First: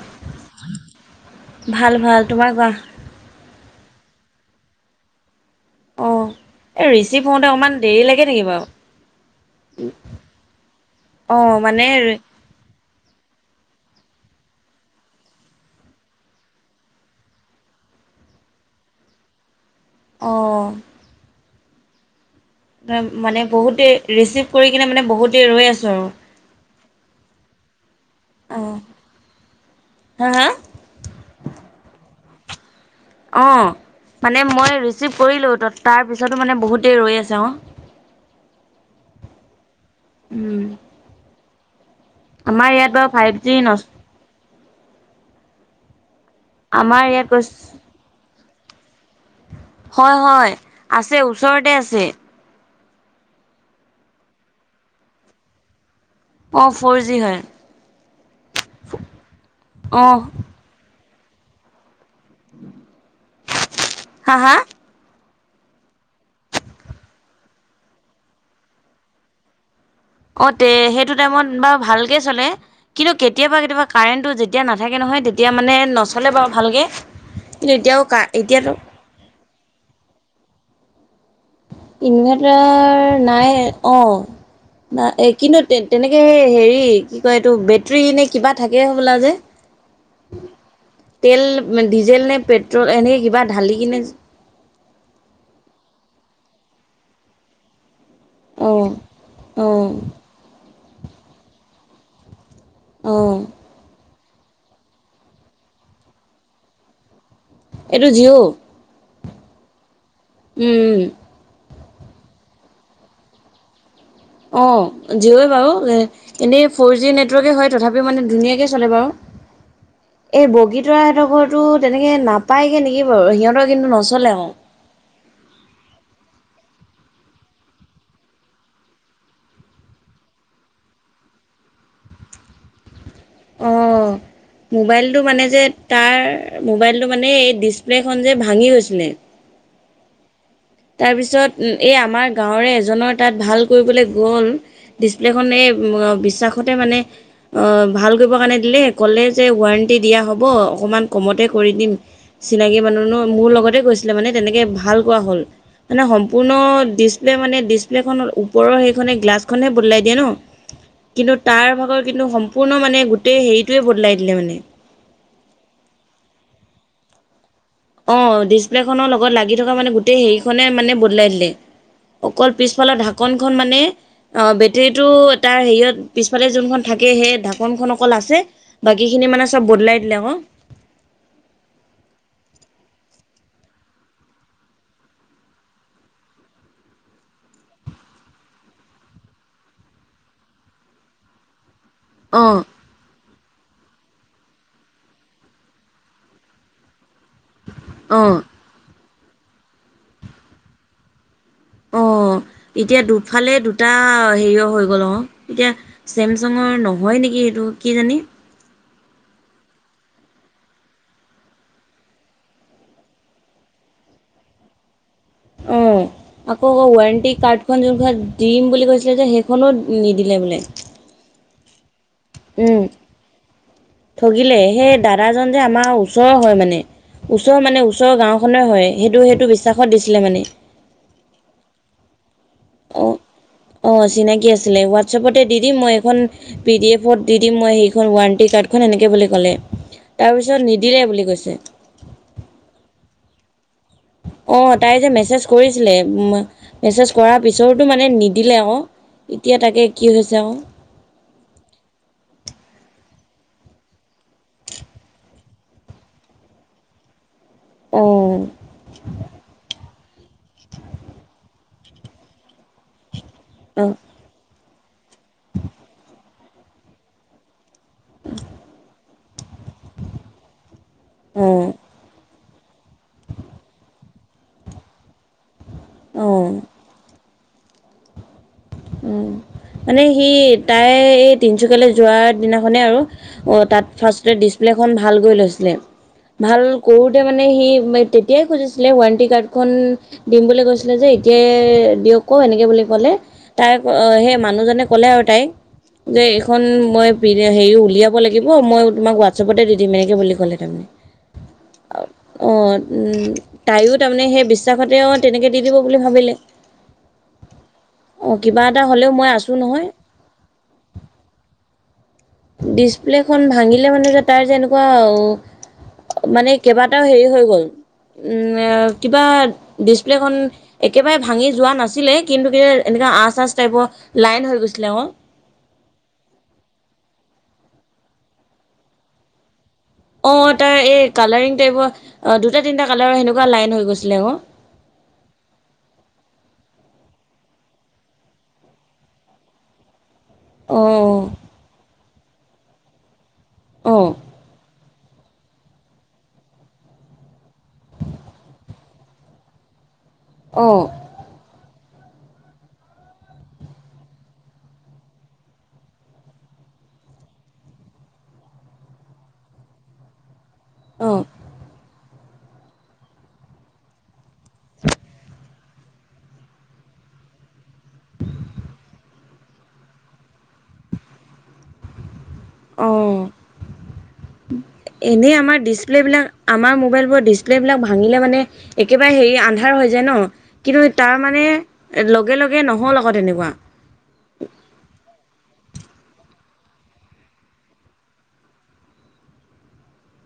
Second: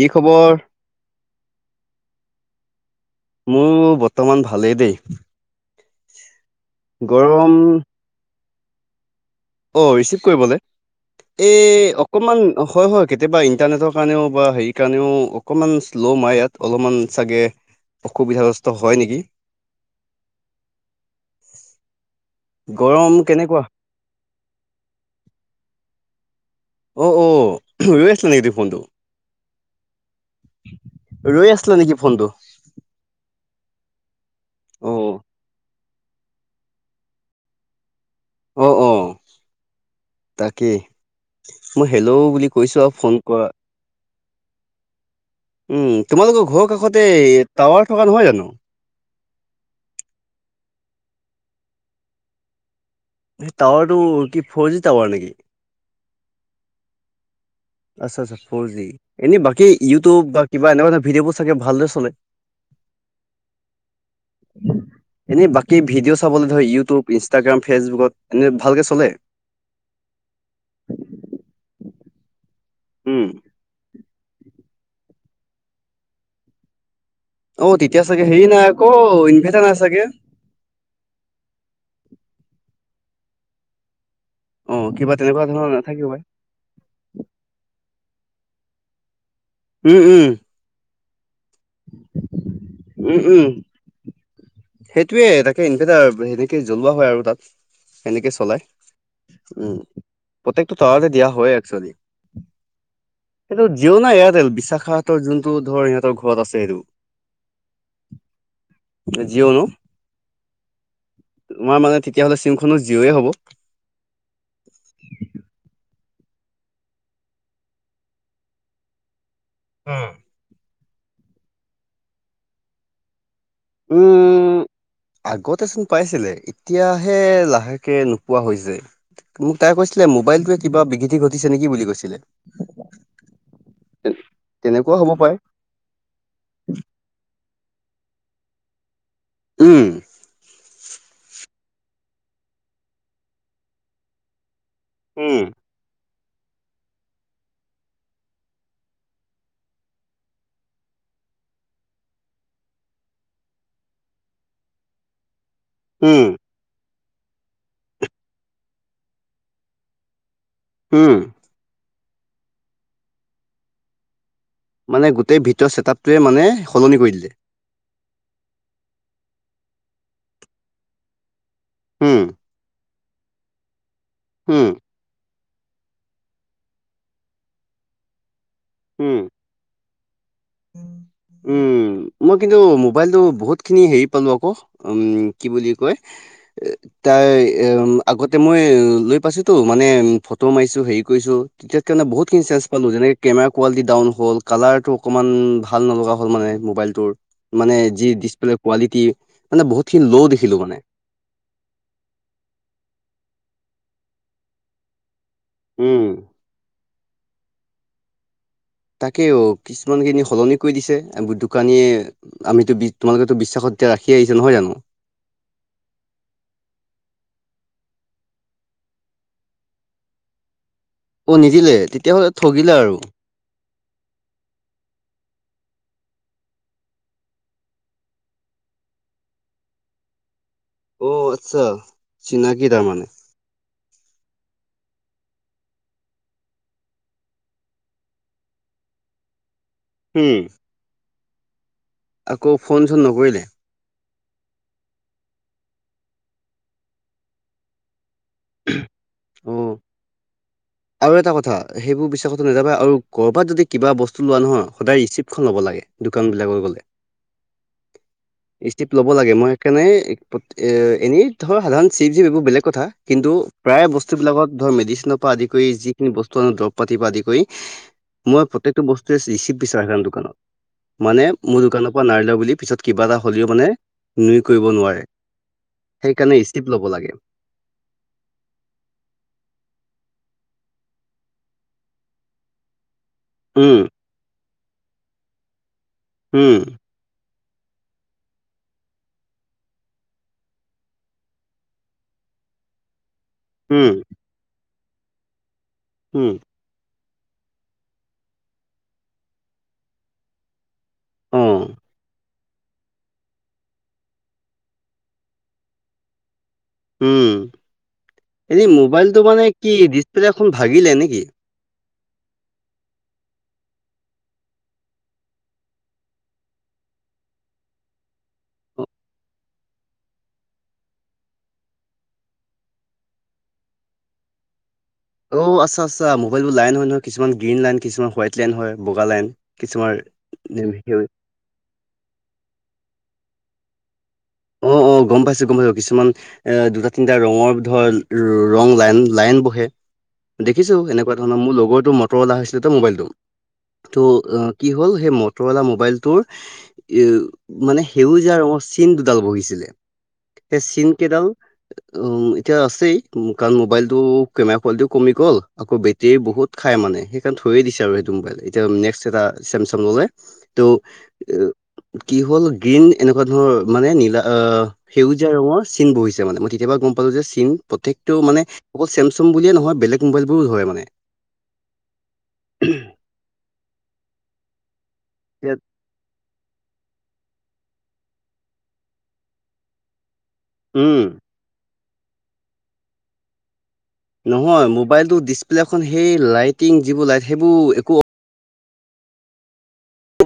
কি খবৰ? ভাল ভাল তোমাৰ কোৱা? মোৰ বৰ্তমান ভালেই দেই। অ এই ৰিচিভ হওঁতে গৰম অকমান দেৰি লাগে নেকি বাও। অ ৰিচিভ কৰিবলে? অঁ মানে এই অকণমান হয়- হয় কে কেতিয়াবা ইন্টাৰনেটৰ কাৰণেও বা হেৰি কাৰণেও অকমান শ্ল' মাৰে ইয়াত। অলপমান চাগে অসুবিধা [unintelligible] হয় নেকি? অঁ। গৰম মানে কেনেকুৱা? বহুতেই ৰিচিভ কৰি কিনে মানে বহুতেই ৰৈ আছো আৰু। অ অ [unintelligible] আছিল নেকি দি আৰু অঁ ফোনটো? হা হা ৰৈ আছিলা নেকি ফোনটো? অঁ মানে মই অ ৰিচিভ কৰিলোঁ তাত। তাৰ পিছতো মানে বহুতেই ৰৈ আছে অ। অহ অ তাকেই মই হেল্ল' বুলি আমাৰ কৈছোঁ ইয়াত আৰু বাৰু ফোন ফাইভ কৰা জি ন উম তোমালোকৰ ঘৰ আমাৰ কাষতে ইয়াত গৈ টাৱাৰ থকা নহয় জানো হয় হয় আছে ওচৰতে আছে টাৱাৰ টো কি ফৰ জি টাৱাৰ নেকি অ ফৰ জি হয় আচ্ছা -আচ্ছা ফৰ জি এনে বাকী অঁ ইউটিউব বা কিবা এনেকুৱা এটা ভিডিঅ'বোৰ চাগে ভালদৰে চলে হা হা এনেই বাকী ভিডিঅ' চাবলৈ ধৰি ইউটিউব ইনষ্টাগ্ৰাম ফেচবুকত এনে ভালকে চলে অ তে সেইটো টাইমত বাৰু ভালকে চলে কিন্তু উম, কেতিয়াবা- কেতিয়াবা কাৰেণ্টটো যেতিয়া নাথাকে নহয় তেতিয়া মানে নচলে বাৰু ভালকৈ অ তেতিয়া চাগে হেৰি নাই আকৌ ইনভেটাৰ নাই চাগে। ইনভাৰ্টাৰ নাই অ। অ' কিবা ন এ তেনেকুৱা কিন্তু ধৰণৰ তে নাথাকিব পাই। তেনেকে হেৰি কি কয় এইটো বেটৰী নে কিবা থাকেই হ'বলা যে। উম উম তেল ডিজেল নে পেট্ৰল এনে উম, কিবা উম। ঢালি কিনে সেইটোয়ে তাকে ইনভাৰটাৰ হেৰি জ্বলোৱা হয় আৰু তাত সেনেকে চলাই অ'। উম অ', প্ৰ তাতে দিয়া হয় একচলি অ', কিন্তু যিও নে এয়াৰটেল [unintelligible] বিশাখতৰ যোনটো ধৰ সিহঁতৰ ঘৰত আছে সটো [unintelligible] এইটো জিঅ [unintelligible] জিঅ'ন [unintelligible] উম উ তোমাৰ মানে তেতিয়াহ'লে চিমখনো জিঅ'য় হ'ব অ জিঅই বাৰু [unintelligible] এনেই ফ'ৰ জি নেটৱৰ্কে হয় তথাপি মানে ধুনীয়াকে চলে বাৰু এই বগীত [unintelligible] ৰা সহতৰ ঘৰতো তেনেকে নাপায়গে নেগি বাৰু সিহঁত [unintelligible] উম আগতেচোন পাইছিলে এতিয়াহে লাহেকে নোপোৱা হৈ হৈছে মোক তাই কৈছিলে মোবাইলটোৱে কিবা বিঘৃতি ঘটিছে নেকি বুলি কৈছিলে [unintelligible] অ তেনেকুৱা হ'ব মোবাইলটো পাৰে মানে যে তাৰ মোবাইলটো মানে এই ডিচ প্লেখন যে ভাঙি গৈছিলে উম তাৰপিছত এই আমাৰ গাঁৱৰে এজনৰ তাত ভাল কৰিবলৈ গ'ল উম, ডিছপ্লেখনে মানে ভাল কৰিব কাৰণে দিলে কলে যে ওৱাণ্টি দিয়া হ'ব অকণমান কমতে [unintelligible] কৰি দিম চিনাকি মানুহ ন মোৰ লগতে গৈছিলে মানে তেনেকে ভাল কোৱা হ'ল [unintelligible] মানে উম, সম্পূৰ্ণ ডিচপ্লে মানে ডিচপ্লেখনৰ ওপৰৰ সেইখনে গ্লাছখনহে বদলাই দিয়ে ন উম, [unintelligible] কিন্তু তাৰ ভাগৰ কিন্তু সম্পূৰ্ণ মানে গোটেই হেৰিটোয়ে বদলাই দিলে মানে [unintelligible] মানে গোটেই ভিতৰ চছেটআপটোৱে মানে সলনি কৰি দিলে [unintelligible] অ ডিচপ্লে খনৰ লগত লাগি থকা মানে গোটেই হেৰি খনে মানে বদলাই দিলে উম, [unintelligible] অকল পিছফালৰ ঢাকনখন মানে অ উম, বেটৰীটো তাৰ হেৰিয়ত পিছফালে যোনখন থাকে সেই ঢাকনখন অকল আছে বাকী উম, খিনি মানে চব বদলাই দিলে আকৌ উম মই কিন্তু মোবাইলতটো বহুতখিনি হেৰি পালো আকৌ উ কি বুলি কয় তাই এ আগতে মই লৈ পাইছো তো মানে ফটো মাৰিছো হেৰি কৰিছো তেতিয়া সকাৰণে অ বহুতখিনি চেছ পালো যেনে কেমেৰা কোৱালিটি ডাউন হল কেমেৰাটো [unintelligible] অকমান ভাল নলগা হ'ল মানে মোবাইলটোৰ মানে যি অ ডিচপ্লে কোৱালিটি [unintelligible] মানে বহুতখিন ল' দেখিলো মানে অ এতিয়া দুফালে দুটা হেৰিয় হৈ গ'ল অ এতিয়া উম চেমচাঙৰ নহয় নেকি এইটো কি জানি তাকেও কিছুমান খিনি সলনি কৰি দিছে আকৌ দোকানীয়ে আমিতো তোমালোকেতো বিশ্বাসত এতিয়া ৰাখি আহিছে নহয় জানো। আকৌ আকৌ ৱাৰেণ্টি কাৰ্ডখন যোনখন দিম বুলি কৈছিলে যে সেইখনো নিদিলে বোলে। অ নিদিলে তেতিয়াহ'লে ঠগিলে উম আৰু ঠগিলে সেই দাদাজন যে আমাৰ ওচৰৰ হয় মানে। ওচৰ মানে ওচৰৰ গাঁওখনে হয় সেইটো সেইটো বিশ্বাসত দিছিলে মানে। অ আচ্ছা চিনাকি তাৰ মানে অঁ চিনাকি আছিলে হোৱাটছআপতে দি দিম মই এখন পি ডি এফত দি দিম মই সেইখন ৱাৰেণ্টি কাৰ্ডখন সেনেকে বুলি ক'লে উম তাৰ পিছত নিদিলে বুলি কৈছে। আকৌ ফোন চোন নকৰিলে অ তাই যে মেছেজ কৰিছিলে মেছেজ কৰাৰ পিছততো মানে নি- দিলে আৰু এতিয়া অ তাকে কি হৈছে আৰু আৰু এটা কথা সেইবোৰ বিশ্বাসতো নাযাবা আৰু ক'বাত যদি কিবা বস্তু লোৱা নহয় সদায় ৰিচিপ্টখন ল'ব লাগে দোকান বিলাক অ', ষ্টিক লব লাগে মই সেইকাৰণে এ এনেই ধৰ সাধাৰণ চিপ জিপ এইবোৰ বেলেগ কথা কিন্তু প্ৰায় অ', বস্তুবিলাকত ধৰ মেডিচিনৰ পৰা আদি কৰি যিখিনি বস্তু আনো দৰব পাতি পৰা আদি কৰি মই প্ৰতিটো বস্তু ৰে ৰিচিপ বিচাৰ দোকানত মানে মোৰ দোকানৰ পৰা নাই লাৱা বুলি পিছত কিবা এটা হ'লেও মানে নুই কৰিব নোৱাৰে অ', সেইকাৰণে অ'। ষ্টিপ ল'ব লাগে মানে সি তাই এই তিনিচুকীয়ালৈ যোৱাৰ দিনাখনে আৰু অ উম তাত ফাৰ্ষ্ট ডিছপ্লেখন ভাল কৰি লৈছিলে উম ভাল কৰোতে মানে সি তেতিয়াই খুজিছিলে ৱাৰেণ্টি কাৰ্ড খন দিম বুলি কৈছিল যে এতিয়াই দিয়ক আকৌ এনেকৈ বুলি ক'লে তাই উম সেই মানুহজনে ক'লে আৰু তাইক যে উম এইখন মই পিনে হেৰি উলিয়াব লাগিব মই তোমাক হোৱাটছআপতে দি দিম এনেকৈ বুলি ক'লে তাৰমানে। অ। অ তাইয়ো তাৰমানে সেই বিশ্বাসতে অ তেনেকে দি দিব বুলি ভাবিলে। উম। অ' কিবা এনে এটা হ'লেও মোবাইলটো মই মানে আছোঁ কি নহয় ডিছপ্লে এখন ভাগিলে নেকি? ডিচপ্লেখন ভাঙিলে মানে যে তাৰ যেনেকুৱা মানে কেইবাটাও হেৰি হৈ গ'ল। উ কিবা ডিচপ্লেখন একেবাৰে ভাঙি যোৱা নাছিলে কিন্তু এ আচ আচ টাইপৰ লাইন হৈ গৈছে। অ আচ্ছা আচ্ছা মোইলবোৰ লাইন হয় নহয় কিছুমান গ্ৰীণ লাইন কিছুমান হোৱাইট লাইন হয় বগা লাইন। কিছুমাৰ অ তাৰ এই কালাৰিং টাইপৰ অ দুটা তিনটা কালাৰ সেনেকুৱা লাইন হৈ গৈছিলে আকৌ অ অ গম পাইছো গম পাইছো কিছুমান এ দুটা তিনিটা ৰঙৰ ধৰ ৰং লাইন লাইন বহে দেখিছো এনেকুৱা অঁ ধৰণৰ মোৰ লগৰটো মটৰলা হৈছিলে ত মোবাইলটো অঁ ত' কি হল সে মটৰলা ম'বাইল টোৰ মানে সেউজীয়া ৰঙৰ চিন ডাল বহিছিলে সেই অঁ চিন কেইডাল উ এতিয়া আছেই কাৰণ মোবাইলটো কেমেৰা কোৱালিটিও কমি গ'ল আক বেটেৰী বহুত খাই মানে মানে এতিয়াও থৈয়ে দিছে আৰু সেইটো মোবাইল এতিয়া নেক্স এটা চেমচং ললে। ত' অঁ কি হ'ল গ্ৰীণ এনেকুৱা ধৰণৰ মানে নীলা অ সেউজীয়া ৰঙৰ চিন বহিছে মানে মই তেতিয়াবা গম পালো যে চিন প্ৰত্যেকটো মানে অকল চেমচাং বুলিয়ে নহয় বেলেগ মোবাইলবোৰো ধৰে মানে অঁ এনেই এতিয়া- আমাৰ ডিচপ্লে বিলাক আমাৰ মোবাইলবোৰৰ ডিচপ্লে বিলাক ভাঙিলে মানে একেবাৰে হেৰি আন্ধাৰ হৈ যায় ন কিন্তু উম তাৰ মানে লগে লগে নহ'ল অ'ক তেনেকুৱা নহয় মোবাইলটোৰ ডিছপ্লে এখন সেই লাইটিং যিবোৰ লাইট সেইবোৰ একো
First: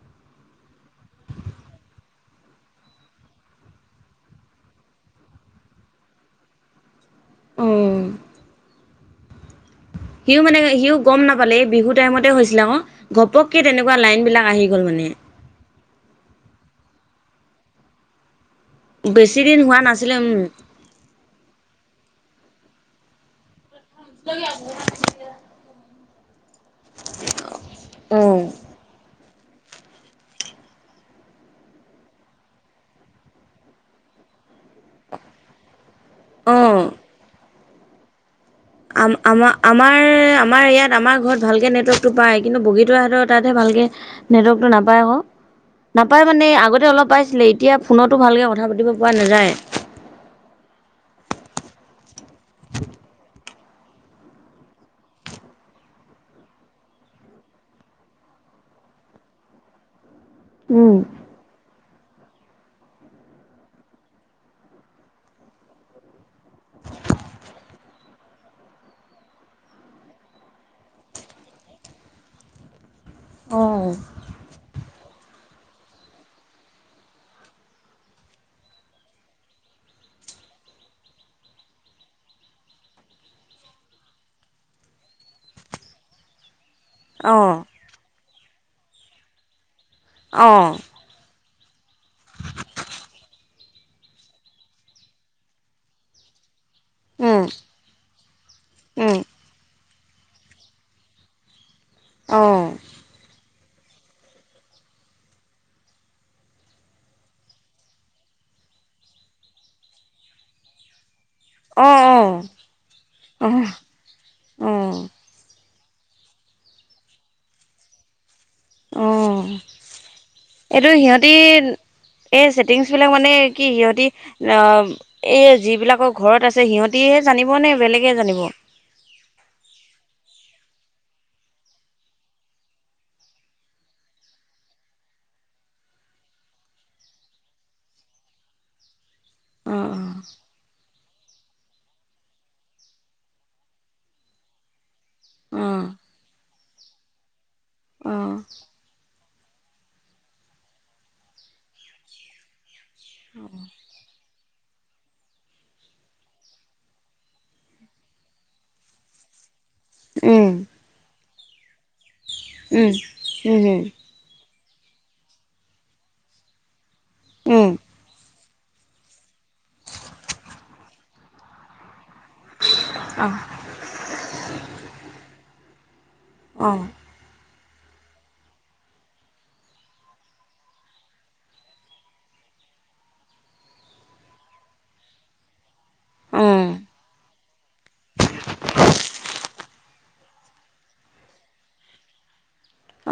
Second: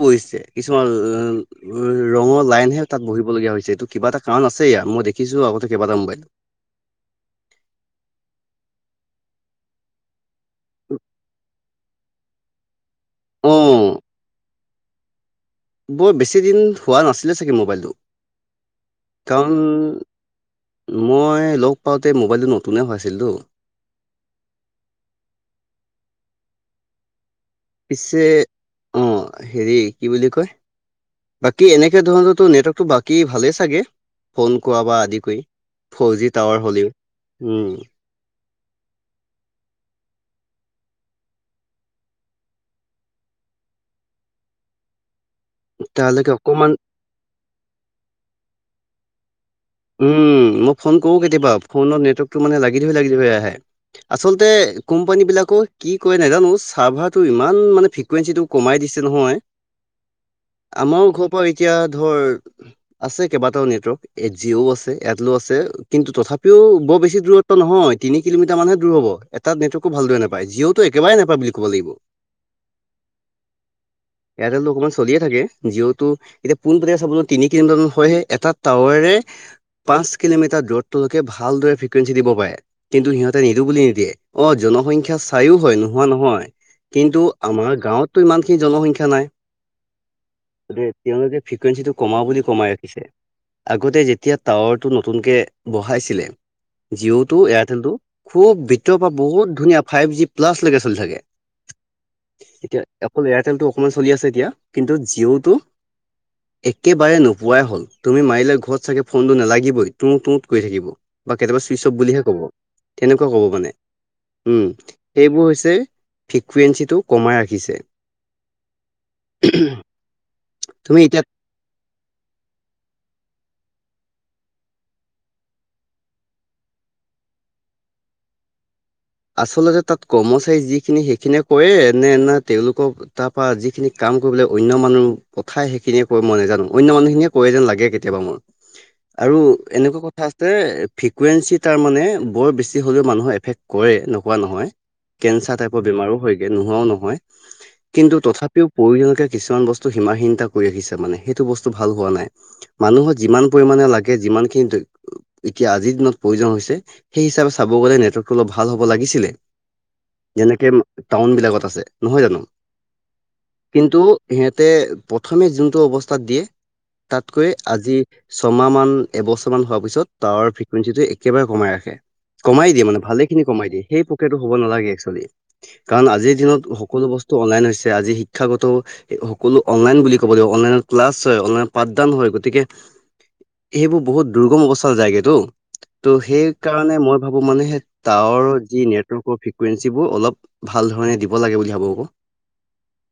বাহিছে কিছুমান উম' ৰঙৰ লাইনহে তা'ত বহিব লগীয়া হৈছে ত' এইটো কিবা এটা কাৰণ আছে। এতিয়া মই দেখিছো আগতে কেইবা টাও মোবাইল। অঁ। সিও মানে, সিও মানে গম নাপালে এই বিহু টাইমতে হৈছিলে আকৌ অ ঘপককৈ তেনেকুৱা লাইন বিলাক আহি - গ'ল মানে। বৰ বেছিদিন হোৱা নাছিলে চাগে মোবাইলটো। বেছি কাৰণ দিন হোৱা নাছিলে মই লগ পাওঁ- তে মোবাইলটো নতুনে হৈ আছিল টো। [unintelligible] [unintelligible] পিছে উম অঁ হেৰি কি বুলি কয়। বাকী এনেকে তোমালোকৰ নেটৱৰ্কতটো বাকী ভালেই চাগে ফোন কোৱা বা আদি কৰি। ফৰ জি অ অ টাৱাৰ হ'লেও উমঁ। আমাৰ আমাৰ ইয়াত আমাৰ ঘৰত ভালকে নেটৱৰ্কটো পায় কিন্তু বগীতৰ হেতৰ তা'ত হে- ভালকে নেটৱৰ্কটো নাপায় আকৌ। নাপায় তালৈকে মানে অকমান আগতে অলপ পাইছিলে এতিয়া ফোনতো ভালকে কথা পাতিব পৰা নাযায়। উম, মই ফোন কৰোঁ কেতিয়াবা ফোনত নেটৱৰ্কটো মানে লাগি ধৰি লাগি ধৰি আহে। আচলতে কোম্পানী বিলাকো কি কয় নাজানো চাৰ্ভাৰটো ইমান মানে ফ্ৰিকুৱেঞ্চি টো কমাই - দিছে নহয়। উম আমাৰ ঘৰৰ পৰা এতিয়া ধৰ আছে কেইবাটাও নেটৱৰ্ক- জিঅ'ও আছে, এয়াৰটেলও আছে কিন্তু তথাপিও বৰ বেছি দূৰত্ব নহয় তিনি কিলোমিটাৰ মানহে দূৰ হ'ব। এটা নেটৱৰ্ককো ভালদৰে নাপায় জিঅ'তো একেবাৰে নাপায় বুলি ক'ব লাগিব। অহ। এয়াৰটেলটো অকণমান চলিয়ে থাকে জিঅ' টো এতিয়া পোনপটীয়া চাবলৈ তিনি কিলমিটাৰমান হয় হে এটা টাৱাৰে- পাঁচ কিলোমিটাৰ দূৰত্বলৈোকে ভালদৰে ফ্ৰিকুৱেঞ্চি দিব পাৰে কিন্তু সিহঁতে নিদিও বুলি নিদিয়ে। অঁ জন- সংখ্যা চায়ো হয় নোহোৱা নহয় কিন্তু অ আমাৰ গাঁৱতটো ইমানখিনি জনসংখ্যা নাই। অ তেওঁলোকে- ফ্ৰিকুৱেঞ্চিটো কমাও বুলি কমাই ৰাখিছে। আগতে যেতিয়া টাৱাৰ টো নতুনকে বহাইছিলে জিঅ' টো, উম এয়াৰটেল টো খুব ভিতৰৰ পৰা উম বহুত ধুনীয়া ফাইভ জি প্লাছ লৈকে চলি থাকে। অ এতিয়া অকল এয়াৰটেল টো- অকণমান চলি আছে এতিয়া কিন্তু জিঅ'টো একেবাৰে নোপোৱাই হ'ল। তুমি মাৰিলে ঘৰত চাগে ফোনটো নালাগিবই তুঁত তুঁত কৰি থাকিব বা কেতিয়াবা চুইচ অ অফ অ বুলিহে কব তেনেকুৱা কব মানে। উম' অ সেইবোৰ হৈছে ফ্ৰিকুৱেঞ্চিটো কমাই ৰাখিছে অ এইটো তুমি এতিয়া সিহঁতি এচি টিং বিলাক মানে কি সিহঁতি এই যিবিলাকৰ ঘৰত আছে সিহঁতি হে জানিব নে বেলেগে জানিব? আচলতে তা'ত কৰ্মচাৰী যিখিনি সেইখিনিয়ে কৰে নে' নে' তেওঁলোকৰ তাৰপৰা যিখিনি কাম কৰিব অন্য মানুহ পথাই সেইখিনিয়ে কই, মই নাজানো অন্য মানুহখিনিয়ে কয় যেন লাগে কেতিয়াবা মোৰ আৰু অ এনেকুৱা কথা আছে ফ্ৰিকুৱেঞ্চি তাৰ মানে বৰ বেছি হ'লেও মানুহৰ এফেক্ট- কৰে নোকোৱা নহয়, কেনঞ্চাৰ অ টাইপৰ বেমাৰো হয় নোহোৱাও নহয় অ অ কিন্তু তথাপিও পৰিয়ালকে কিছুমান বস্তু সীমাৰ চিন্তা কৰি আহিছে মানে সেইটো বস্তু ভাল হোৱা নাই মানুহৰ যিমান পৰিমাণে লাগে যিমান খিনি এতিয়া আজিৰ দিনত প্ৰয়োজন হৈছে সেই হিচাপে চাব ক'ব গ'লে নেটৱৰ্ক তো অলপ ভাল হ'ব লাগিছিলে। উম যেনেকে টাউন বিলাকত আছে নহয় জানো উমঁ হম হম তা'তে প্ৰথমে যোনটো অৱস্থাত দিয়ে তা'তকৈ হম উম আজি ছমাহ মান, এবছৰমান হোৱাৰ পিছত টাৱাৰ ফ্ৰিকুৱেঞ্চিটো একেবাৰে কমাই ৰাখে কমাই দিয়ে মানে ভালে খিনি কমাই দিয়ে সেই প্ৰক্ৰিয়া টো হ'ব নালাগে এক্সচলি। কাৰণ আজিৰ দিনত অ অ সকলো বস্তু অনলাইন হৈছে যি শিক্ষাগত সকলো অনলাইন বুলি ক'ব লাগিব অনলাইন ক্লাছ হয়, অনলাইন পাঠদান হয়, গতিকে সেইবোৰ বহুত দুৰ্গম অৱস্থাৰ জায়গেতটো ত' সেই উম কাৰণে মই ভাবো মানে হে। টাৱাৰৰ যি নেটৱৰ্কৰ ফ্ৰিকুৱেঞ্চিবোৰ অলপ ভাল ধৰণে দিব লাগে বুলি ভাবো আকৌ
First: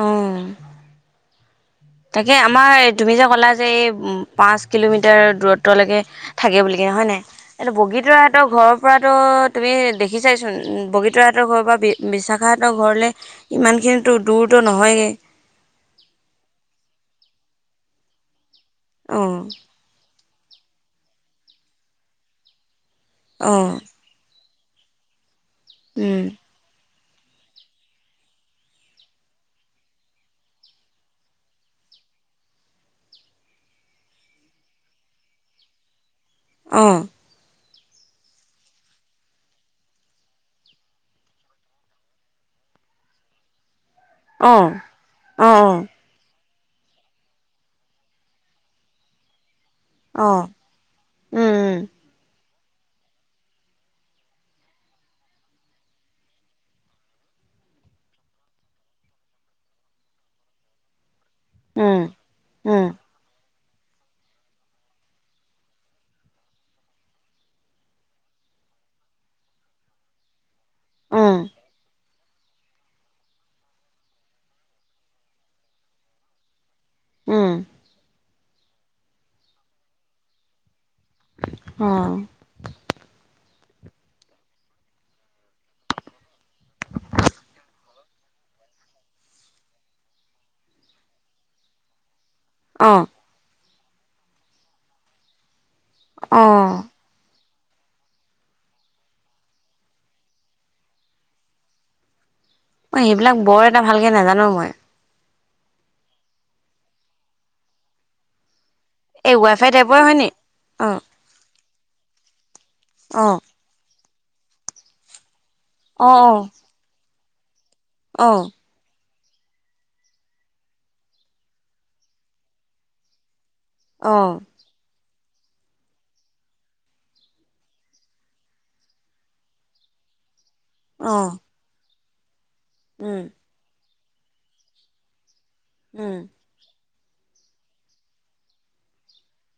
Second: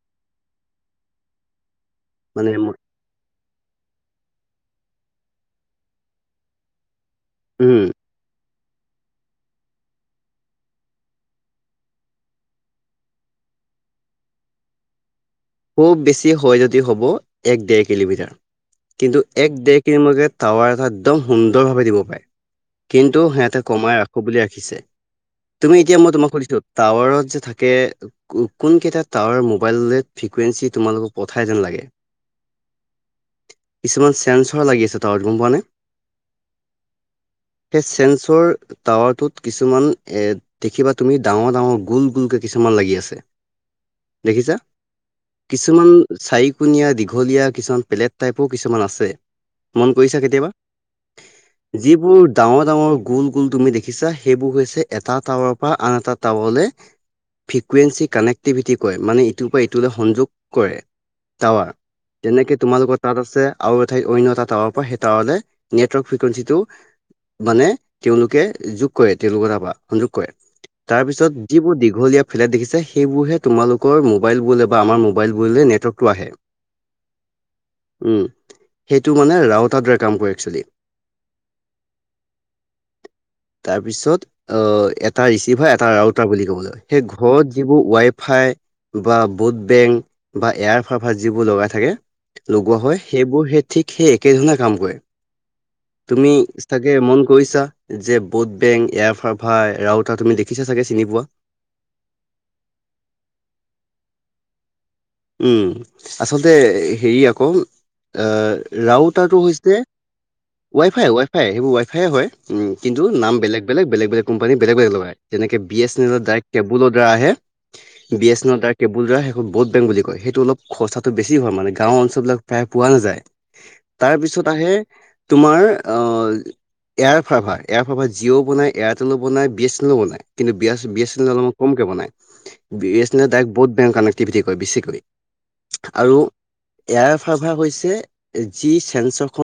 অ। [unintelligible] তাকে মানে মই আমাৰ তুমি যে ক'লা যে এই উম পাঁচ। কিলোমিটাৰ দূৰত্বলৈকে থাকে বুলি কিনে হয় নাই এইটো উম বগীতৰাহঁতৰ ঘৰৰ পৰাতো তুমি দেখি চাইচোন বগীতৰা হঁতৰ ঘৰ বি বিশ্বাখাহঁতৰ ঘৰলৈ ইমান কিন্তু দূৰত ত নহয গে খুব বেছি হয় যদি হ'ব এক ডেৰ কিলোমিটাৰ কিন্তু অ', এক ডেৰ কিলোমিটাত টাৱাৰ এটা একদম সুন্দৰভাৱে দিব পাৰে কিন্তু সিহঁতে অ', কমাই ৰাখোঁ বুলি ৰাখিছে তুমি এতিয়া মই উম, তোমাক সুধিছোঁ টাৱাৰত যে থাকে কোন কেইটা টাৱাৰ মোবাইল ফ্ৰিকুৱেঞ্চি তোমালোকক পঠাই যেন লাগে কিছুমান চেন্সৰ লাগি আছে তাৱাত গম পোৱা নে অ সেই চেন্সৰ টাৱাৰটোত কিছুমান এ দেখিবা তুমি ডাঙৰ ডাঙৰ গুল গুলকে কি ছুমান লাগি আছে দেখিছা? অ', অ', কিছুমান চাৰিকূণীয়া দীঘলীয়া কিছুমান পেলেট টাইপৰ কিছুমান আছে। মন কৰিছা অ', কেতিয়াবা উম, যিবোৰ ডাঙৰ ডাঙৰ গোল গোল তুমি দেখিছা সেইবোৰ হৈছে এটা টাৱৰৰ পৰা আন এটা টাৱৰলে ফ্ৰিকুৱেঞ্চি কানেক্টিভিটি কয় মানে ইটোৰ পৰা ই তোলে সংযোগ কৰে টাৱাৰ উম, যেনেকে উম, তোমালোকৰ তাত আছে আৰু এঠাইত অন্য এটা টাৱৰ পৰা সেই টাৱাৰলে নেটৱৰ্ক ফ্ৰিকুৱেঞ্চি টো। মানে তেওঁলোকে যোগ কৰে তেওঁলোকৰ তাপা সংযোগ কৰে। তাৰ পিছত উম, যিবোৰ দীঘলীয়া ফ্লেট দেখিছে সেইবোৰ হে তোমালোকৰ মোবাইল বোৱলে। বা আমাৰ মোবাইল বোৱলে নেটৱৰ্কটো আহে। উম। উম, সেইটো মানে ৰাওতাৰ দৰে কাম কৰে একচুৱেলি। অ। তাৰপিছত অ এটা ৰিচিভাৰ এটা ৰাউটাৰ বুলি। কবলৈ সে ঘৰত যিবোৰ উৱাইফাই বা। বোট বেংক বা এয়াৰ ফাৰফাৰ যিবোৰ লগাই থাকে লগোৱা হয় অ', সেইবোৰ সেই। ঠিক সেই একে ধৰণে কাম কৰে তুমি অ', চাগে মন কৰিছা। যে বট বেংক এয়াফাৰফাৰ ৰাউতা তুমি দেখিছা চাগে চিনি পোৱা। অ এইবিলাক বৰ এটা ভালকে নাজানো মই। উম আচলতে সেৰি আকৌ আ। এই ৰাওততটো ৱাই ফাই হৈছে। টাইপৰে হয়নি? অ', ৱাইফাই ৱাইফাই সেইবোৰ ৱাইফাইে হয় উম কিন্তু অ', নাম বেলেগ বেলেগ বেলেগ বেলেগ। কোম্পানী বেলেগ বলেগ বেলেগ যেনেকে বি এ ছেনেলত ডৰেক অ', কেবুলৰ দ্বাৰ আহে। বি এছ অ', ছেনেলৰ তাৰ কেবুল দা সেখন বহত বেংক বুলি কয়। সেইটো অলপ খৰচাটো বেছি হয় মানে গাঁওৰ অঞ্চলাক প্ৰায় পোৱা নাযায়। তাৰ অ', পিছত আহে তোমাৰ অ। এয়াৰ ফাৰভাৰ এয়াৰ ফাৰভাৰ জিঅ'ও বনায় এয়াৰটেলো বনায় বি এ ছেনেলো বনায়। কিন্তু বিয়াছ বিএছেল অ', অলপ মান কমকে বনায়। বি এছ নে উম, ডাইক বহুতেং কানেকটিভিটি কৰে বেছিকৈ। আৰু উম। এয়াৰফাৰভাৰ হৈছে যি চেঞ্চৰখন।